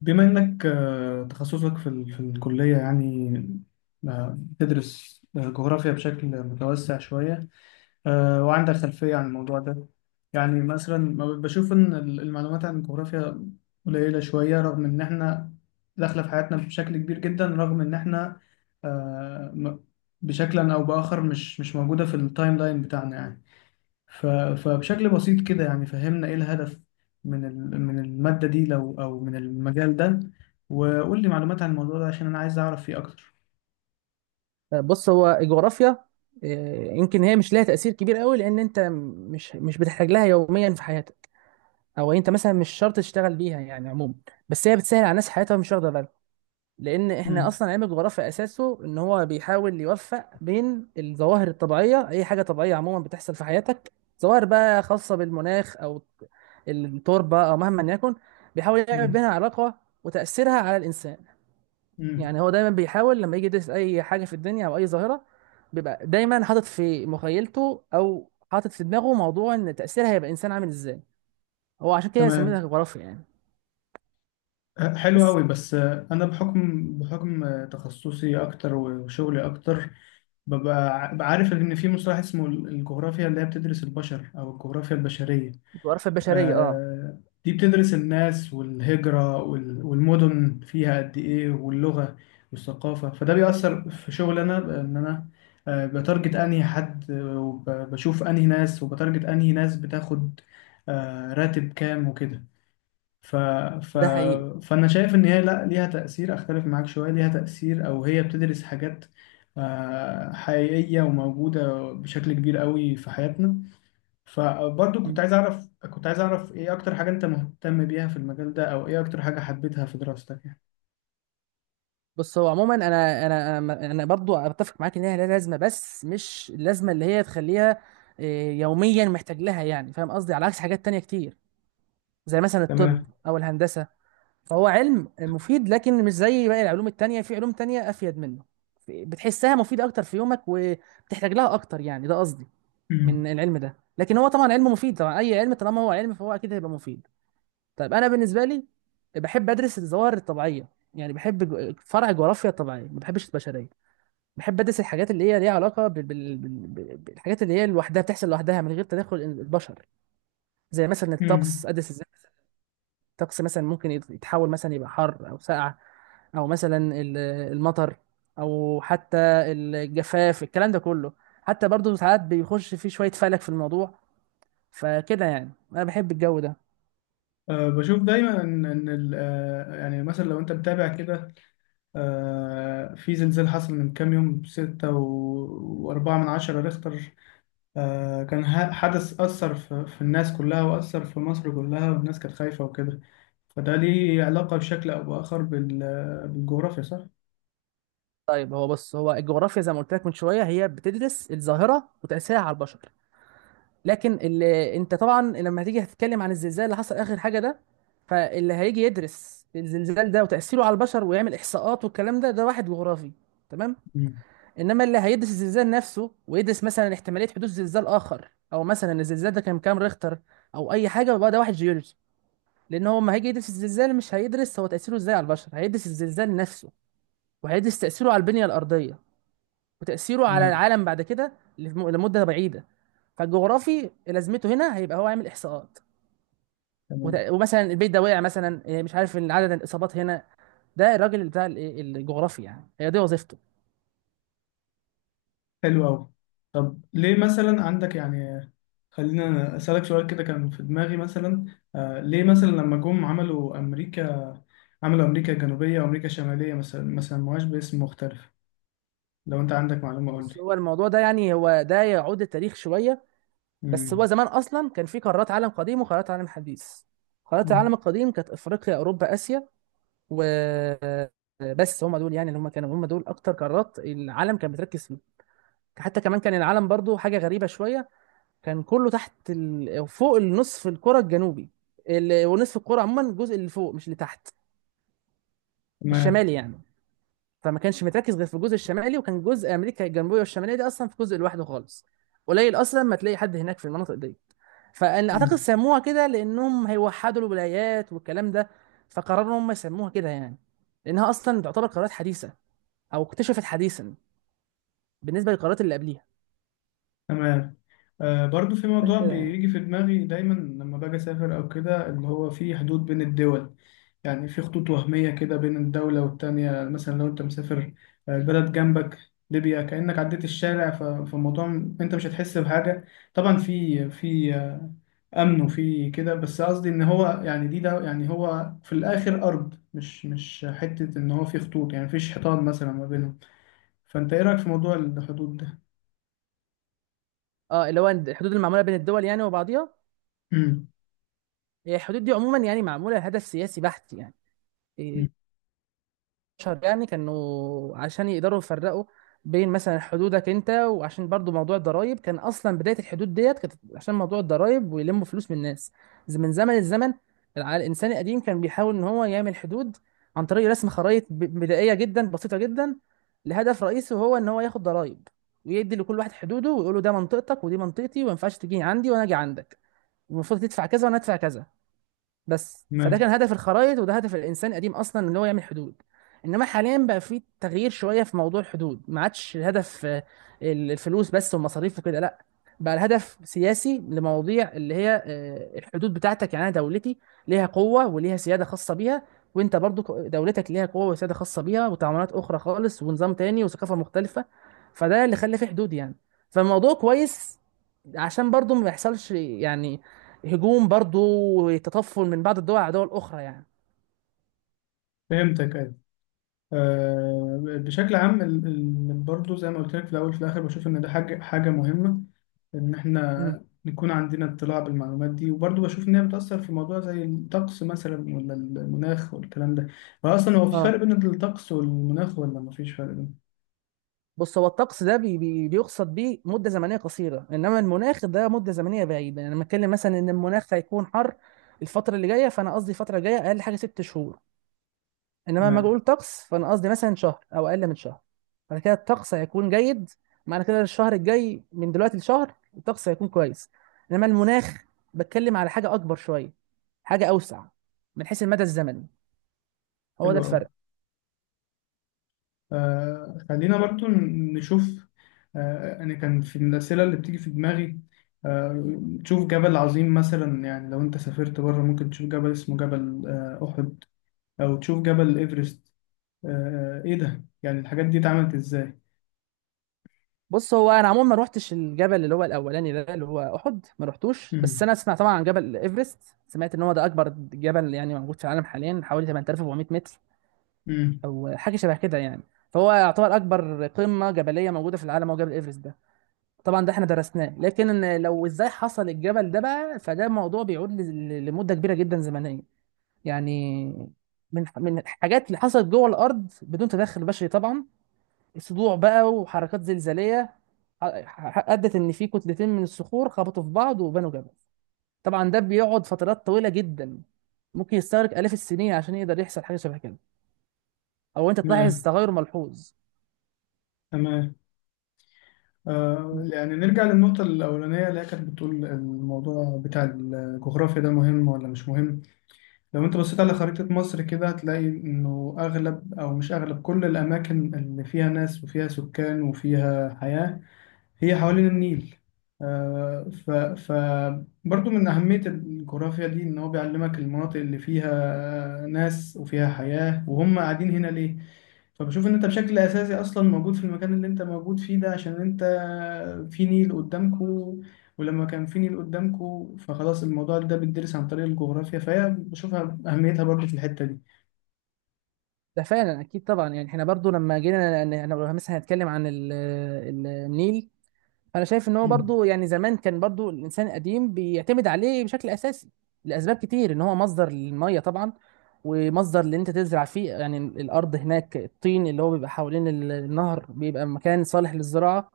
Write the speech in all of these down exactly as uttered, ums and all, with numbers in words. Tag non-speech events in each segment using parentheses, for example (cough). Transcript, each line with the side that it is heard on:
left: بما إنك آه، تخصصك في ال- في الكلية يعني. آه، بتدرس آه، جغرافيا بشكل متوسع شوية. آه، وعندك خلفية عن الموضوع ده. يعني مثلا ما ب- بشوف إن ال- المعلومات عن الجغرافيا قليلة شوية، رغم إن إحنا داخلة في حياتنا بشكل كبير جدا، رغم إن إحنا آه، م- بشكل أو بآخر مش مش موجودة في التايم لاين بتاعنا يعني. ف- فبشكل بسيط كده يعني فهمنا ايه الهدف من ال- من المادة دي، لو او من المجال ده، وقول لي معلومات عن الموضوع ده عشان انا عايز اعرف فيه اكتر.
right: بص هو الجغرافيا آه، يمكن هي مش لها تأثير كبير قوي لأن أنت مش مش بتحتاج لها يوميا في حياتك، أو أنت مثلا مش شرط تشتغل بيها يعني عموما. بس هي بتسهل على الناس حياتها مش واخدة بالها، لأن إحنا
left: امم.
right: أصلا علم الجغرافيا أساسه إن هو بيحاول يوفق بين الظواهر الطبيعية، أي حاجة طبيعية عموما بتحصل في حياتك. ظواهر بقى خاصة بالمناخ أو التربة أو مهما يكن، بيحاول يعمل
left: امم.
right: بينها علاقة وتأثيرها على الإنسان.
left: امم.
right: يعني هو دايما بيحاول لما يجي يدرس اي حاجه في الدنيا او اي ظاهره، بيبقى دايما حاطط في مخيلته او حاطط في دماغه موضوع ان تاثيرها هيبقى انسان عامل ازاي. هو عشان كده سميتها
left: تمام.
right: جغرافيا يعني.
left: ه- حلو
right: بس
left: قوي. بس آه، انا بحكم بحكم آه، تخصصي اكتر وشغلي اكتر، ببقى ع- بعرف ان في مصطلح اسمه ال- الجغرافيا اللي هي بتدرس البشر، او الجغرافيا البشرية.
right: الجغرافيا البشريه اه،
left: آه، دي بتدرس الناس والهجرة وال- والمدن فيها قد إيه واللغة والثقافة، فده بيأثر في شغل أنا، إن أنا آه، بتارجت أنهي حد، آه، وبشوف أنهي ناس، وبتارجت أنهي ناس بتاخد آه، راتب كام وكده. ف... ف...
right: ده حقيقي.
left: فأنا شايف إن هي لأ، ليها تأثير، أختلف معاك شوية، ليها تأثير، أو هي بتدرس حاجات آه، حقيقية وموجودة بشكل كبير قوي في حياتنا. فبرضو كنت
right: مم.
left: عايز اعرف كنت عايز اعرف ايه اكتر حاجة انت مهتم بيها في المجال ده، او ايه اكتر حاجة حبيتها في دراستك يعني.
right: بص هو عموما انا انا انا أنا برضو اتفق معاك ان هي لها لازمه، بس مش اللازمه اللي هي تخليها آه، يوميا محتاج لها، يعني فاهم قصدي، على عكس حاجات تانية كتير زي مثلا الطب
left: تمام.
right: او الهندسه. فهو علم مفيد لكن مش زي باقي العلوم التانية، في علوم تانية أفيد منه، في- بتحسها مفيدة أكتر في يومك وبتحتاج لها أكتر، يعني ده قصدي
left: مم.
right: من العلم ده. لكن هو طبعا علم مفيد طبعا، أي علم طالما هو علم فهو أكيد هيبقى مفيد. طيب أنا بالنسبة لي بحب أدرس الظواهر الطبيعية، يعني بحب جو- فرع الجغرافيا الطبيعية، ما بحبش البشرية. بحب أدرس الحاجات اللي هي ليها علاقة بال... بال... بال... بالحاجات اللي هي لوحدها بتحصل لوحدها من غير تدخل البشر. زي مثلا
left: مم.
right: الطقس، أدرس الطقس مثلا ممكن يت- يتحول مثلا يبقى حر او ساقع، او مثلا ال- المطر او حتى الجفاف، الكلام ده كله. حتى برضو ساعات بيخش فيه شوية فلك في الموضوع. فكده يعني انا بحب الجو ده.
left: أه، بشوف دايما ان ان ال- آه، يعني مثلا لو انت متابع كده، أه في زلزال حصل من كام يوم، ستة و- وأربعة من عشرة ريختر. أه، كان ه- حدث أثر في, في الناس كلها، وأثر في مصر كلها، والناس كانت خايفة وكده. فده ليه علاقة بشكل أو بآخر بال- بالجغرافيا صح؟
right: طيب هو بص هو الجغرافيا زي ما قلت لك من شوية هي بتدرس الظاهرة وتأثيرها على البشر. لكن اللي انت طبعا لما هتيجي هتتكلم عن الزلزال اللي حصل اخر حاجة ده، فاللي هيجي يدرس الزلزال ده وتأثيره على البشر ويعمل إحصاءات والكلام ده، ده واحد جغرافي، تمام.
left: مم.
right: انما اللي هيدرس الزلزال نفسه ويدرس مثلا احتماليه حدوث زلزال اخر، او مثلا الزلزال ده كان بكام ريختر او اي حاجه، يبقى ده واحد جيولوجي. لان هو لما هيجي يدرس الزلزال مش هيدرس هو تاثيره ازاي على البشر، هيدرس الزلزال نفسه وهيدرس تاثيره على البنيه الارضيه وتاثيره على
left: تمام.
right: العالم بعد كده لم- لمده بعيده. فالجغرافي لازمته هنا هيبقى هو عامل احصاءات،
left: تمام.
right: وت- ومثلا البيت ده وقع مثلا إيه، مش عارف، إن عدد الاصابات هنا، ده الراجل بتاع ال- الجغرافي، يعني هي دي وظيفته.
left: حلو أوي. طب ليه مثلا عندك يعني، خلينا أسألك سؤال كده كان في دماغي مثلا. آه، ليه مثلا لما جم عملوا أمريكا، عملوا أمريكا الجنوبية وأمريكا الشمالية، مثلا ما سموهاش باسم مختلف؟ لو أنت عندك معلومة قول لي.
right: بص هو الموضوع ده يعني هو ده يعود التاريخ شويه، بس هو
left: مم.
right: زمان اصلا كان في قارات عالم قديم وقارات عالم حديث. قارات
left: مم.
right: العالم القديم كانت افريقيا، اوروبا، اسيا، و بس هم دول يعني اللي هم كانوا هم دول اكتر قارات العالم كان بتركز فيه. حتى كمان كان العالم برضو حاجه غريبه شويه، كان كله تحت ال... فوق النصف الكره الجنوبي، ال... ونصف الكره عموما الجزء اللي فوق مش اللي تحت،
left: تمام.
right: الشمالي يعني. فما كانش متركز غير في الجزء الشمالي، وكان جزء امريكا الجنوبيه والشماليه دي اصلا في جزء لوحده خالص، قليل اصلا ما تلاقي حد هناك في المناطق دي. فانا اعتقد
left: مم.
right: سموها كده لانهم هيوحدوا الولايات والكلام ده، فقرروا هم يسموها كده يعني، لانها اصلا تعتبر قرارات حديثه او اكتشفت حديثا بالنسبه للقرارات اللي قبليها.
left: تمام. آه، برضو في
right: عشان
left: موضوع
right: كده يعني.
left: بيجي في دماغي دايما لما باجي أسافر أو كده، اللي هو في حدود بين الدول، يعني في خطوط وهمية كده بين الدولة والتانية. مثلا لو أنت مسافر آه، البلد جنبك ليبيا، كأنك عديت الشارع. ف- فالموضوع م- أنت مش هتحس بحاجة، طبعا في في آه، أمن وفي كده، بس قصدي إن هو يعني، دي ده يعني هو في الآخر أرض، مش مش حتة، إن هو في خطوط، يعني مفيش حيطان مثلا ما بينهم. فأنت إيه رأيك في موضوع الحدود ده؟
right: اه اللي هو الحدود المعموله بين الدول يعني وبعضيها.
left: (clears throat) امم.
right: هي الحدود دي عموما يعني معموله لهدف سياسي بحت يعني إيه، شهر يعني كانوا عشان يقدروا يفرقوا بين مثلا حدودك انت، وعشان برضو موضوع الضرايب، كان اصلا بدايه الحدود ديت كانت عشان موضوع الضرايب ويلموا فلوس من الناس. ز- من زمن الزمن، الع- الانسان القديم كان بيحاول ان هو يعمل حدود عن طريق رسم خرائط ب- بدائيه جدا بسيطه جدا، لهدف رئيسي وهو ان هو ياخد ضرايب، ويدي لكل واحد حدوده ويقول له ده منطقتك ودي منطقتي، وما ينفعش تيجي عندي وانا اجي عندك، المفروض تدفع كذا وانا ادفع كذا. بس فده
left: تمام.
right: كان هدف الخرائط وده هدف الانسان القديم اصلا ان هو يعمل حدود. انما حاليا بقى في تغيير شويه في موضوع الحدود، ما عادش الهدف آه، ال- الفلوس بس والمصاريف وكده، لا، بقى الهدف سياسي لمواضيع اللي هي آه، الحدود بتاعتك، يعني انا دولتي ليها قوه وليها سياده خاصه بيها، وانت برضو ك- دولتك ليها قوه وسياده خاصه بيها، وتعاملات اخرى خالص ونظام تاني وثقافه مختلفه. فده اللي خلى فيه حدود يعني. فالموضوع كويس عشان برضو ما يحصلش يعني هجوم، برضو تطفل من بعض الدول على دول اخرى يعني.
left: فهمتك، أيوة. آه، بشكل عام ال- ال- برضو زي ما قلت لك في الأول، في الآخر بشوف إن ده حاجة حاجة مهمة، إن
right: امم.
left: إحنا نكون عندنا اطلاع بالمعلومات دي، وبرضو بشوف إن هي بتأثر في موضوع زي الطقس مثلا، ولا المناخ والكلام ده. فأصلا هو في
right: اه
left: فرق بين الطقس والمناخ، ولا مفيش فرق بينهم؟
right: بص هو الطقس ده بي بي بيقصد بيه مده زمنيه قصيره، انما المناخ ده مده زمنيه بعيده. يعني لما اتكلم مثلا ان المناخ هيكون حر الفتره اللي جايه، فانا قصدي الفتره الجايه اقل حاجه ست شهور. انما لما اجي
left: تمام.
right: اقول طقس، فانا قصدي مثلا شهر او اقل من شهر. فانا كده الطقس هيكون جيد، معنى كده الشهر الجاي من دلوقتي لشهر الطقس هيكون كويس. انما المناخ بتكلم على حاجه اكبر شويه، حاجه اوسع من حيث المدى الزمني. هو
left: حلو
right: ده
left: أوي.
right: الفرق.
left: آه، خلينا برضو ن- نشوف، آه، أنا كان في الأسئلة اللي بتيجي في دماغي، آه، تشوف جبل عظيم مثلا. يعني لو أنت سافرت بره ممكن تشوف جبل اسمه جبل آه، أحد، او تشوف جبل ايفرست، آه آه، ايه ده يعني، الحاجات دي اتعملت ازاي؟
right: بص هو انا عموما ما روحتش الجبل اللي هو الاولاني ده اللي هو احد، ما روحتوش. بس
left: امم.
right: انا اسمع طبعا عن جبل ايفرست، سمعت ان هو ده اكبر جبل يعني موجود في العالم حاليا، حوالي تمانية آلاف وأربعمية متر
left: امم.
right: او حاجه شبه كده يعني. فهو يعتبر اكبر قمه جبليه موجوده في العالم هو جبل ايفرست ده. طبعا ده احنا درسناه، لكن إن لو ازاي حصل الجبل ده بقى، فده موضوع بيعود ل- ل- لمده كبيره جدا زمنيه يعني. من من الحاجات اللي حصلت جوه الارض بدون تدخل بشري طبعا، صدوع بقى وحركات زلزاليه، ح- ح- ادت ان في كتلتين من الصخور خبطوا في بعض وبنوا جبل. طبعا ده بيقعد فترات طويله جدا، ممكن يستغرق آلاف السنين عشان يقدر يحصل حاجة شبه كده أو أنت تلاحظ
left: تمام.
right: تغير ملحوظ.
left: تمام. آه، يعني نرجع للنقطة الأولانية اللي هي كانت بتقول الموضوع بتاع الجغرافيا ده مهم ولا مش مهم. لو أنت بصيت على خريطة مصر كده، هتلاقي إنه أغلب، أو مش أغلب، كل الأماكن اللي فيها ناس وفيها سكان وفيها حياة، هي حوالين النيل. آه، ف ف برضو من أهمية الجغرافيا دي إن هو بيعلمك المناطق اللي فيها ناس وفيها حياة، وهم قاعدين هنا ليه. فبشوف إن أنت بشكل أساسي أصلا موجود في المكان اللي أنت موجود فيه ده عشان أنت في نيل قدامكوا، ولما كان في نيل قدامكوا فخلاص، الموضوع ده بيدرس عن طريق الجغرافيا، فهي بشوفها أهميتها برضو في الحتة دي.
right: ده فعلا أكيد طبعا، يعني إحنا برضو لما جينا أنا أنا مثلا هنتكلم عن ال- ال- النيل. انا شايف ان هو
left: مم.
right: برضو يعني زمان كان برضو الانسان القديم بيعتمد عليه بشكل اساسي لاسباب كتير، ان هو مصدر للميه طبعا، ومصدر اللي انت تزرع فيه، يعني الارض هناك الطين اللي هو بيبقى حوالين ال- النهر بيبقى مكان صالح للزراعه.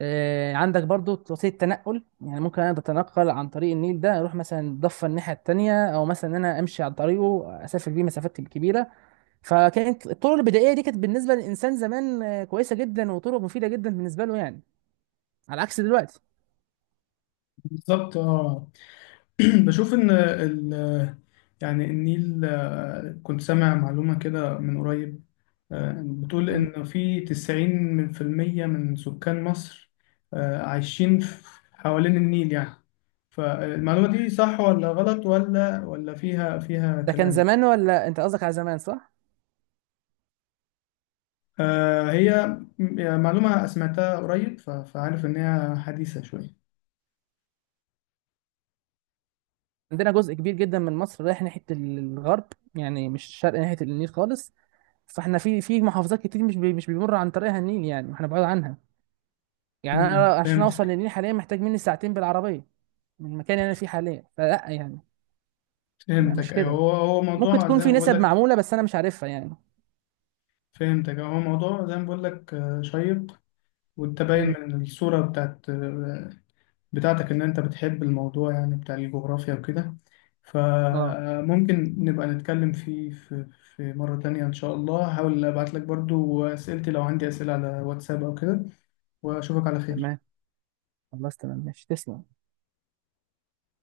right: آه، عندك برضو وسيله تنقل، يعني ممكن انا اتنقل عن طريق النيل ده اروح مثلا ضفه الناحيه التانيه، او مثلا ان انا امشي عن طريقه اسافر بيه مسافات كبيره. فكانت الطرق البدائيه دي كانت بالنسبه للانسان زمان آه، كويسه جدا وطرق مفيده جدا بالنسبه له يعني، على عكس دلوقتي.
left: بالظبط، اه. (clears throat) بشوف ان ال يعني النيل، آه، كنت سامع معلومة كده من قريب، آه، بتقول ان في تسعين من في المية من سكان مصر آه، عايشين في- حوالين النيل يعني. فالمعلومة دي صح ولا غلط، ولا ولا فيها فيها
right: ده كان
left: كلام يعني؟
right: زمان ولا انت قصدك على زمان صح؟
left: آه، هي م- يعني معلومة سمعتها قريب، ف- فعارف ان هي حديثة شوية.
right: عندنا جزء كبير جدا من مصر رايح ناحية الغرب يعني، مش الشرق ناحية النيل خالص. فاحنا في في محافظات كتير مش بي مش بيمر عن طريقها النيل، يعني احنا بعاد عنها. يعني
left: امم،
right: انا عشان اوصل
left: فهمتك.
right: للنيل حاليا محتاج مني ساعتين بالعربية من المكان اللي انا فيه حاليا، فلا يعني ما
left: فهمتك،
right: مش
left: ايوه.
right: كده.
left: هو هو
right: ممكن
left: موضوع
right: تكون
left: زي
right: في
left: ما بقول
right: نسب
left: لك،
right: معمولة بس انا مش عارفها يعني.
left: فهمتك. هو موضوع زي ما بقول لك آه، شيق، وانت باين
right: امم
left: من الصورة بتاعت بتاعتك ان انت بتحب الموضوع يعني بتاع الجغرافيا وكده،
right: اه
left: فممكن نبقى نتكلم فيه في في مرة تانية ان شاء الله. هحاول ابعت لك برضو اسئلتي لو عندي اسئلة على واتساب او كده، واشوفك على
right: تمام.
left: خير.
right: خلاص تمام ماشي، تسلم.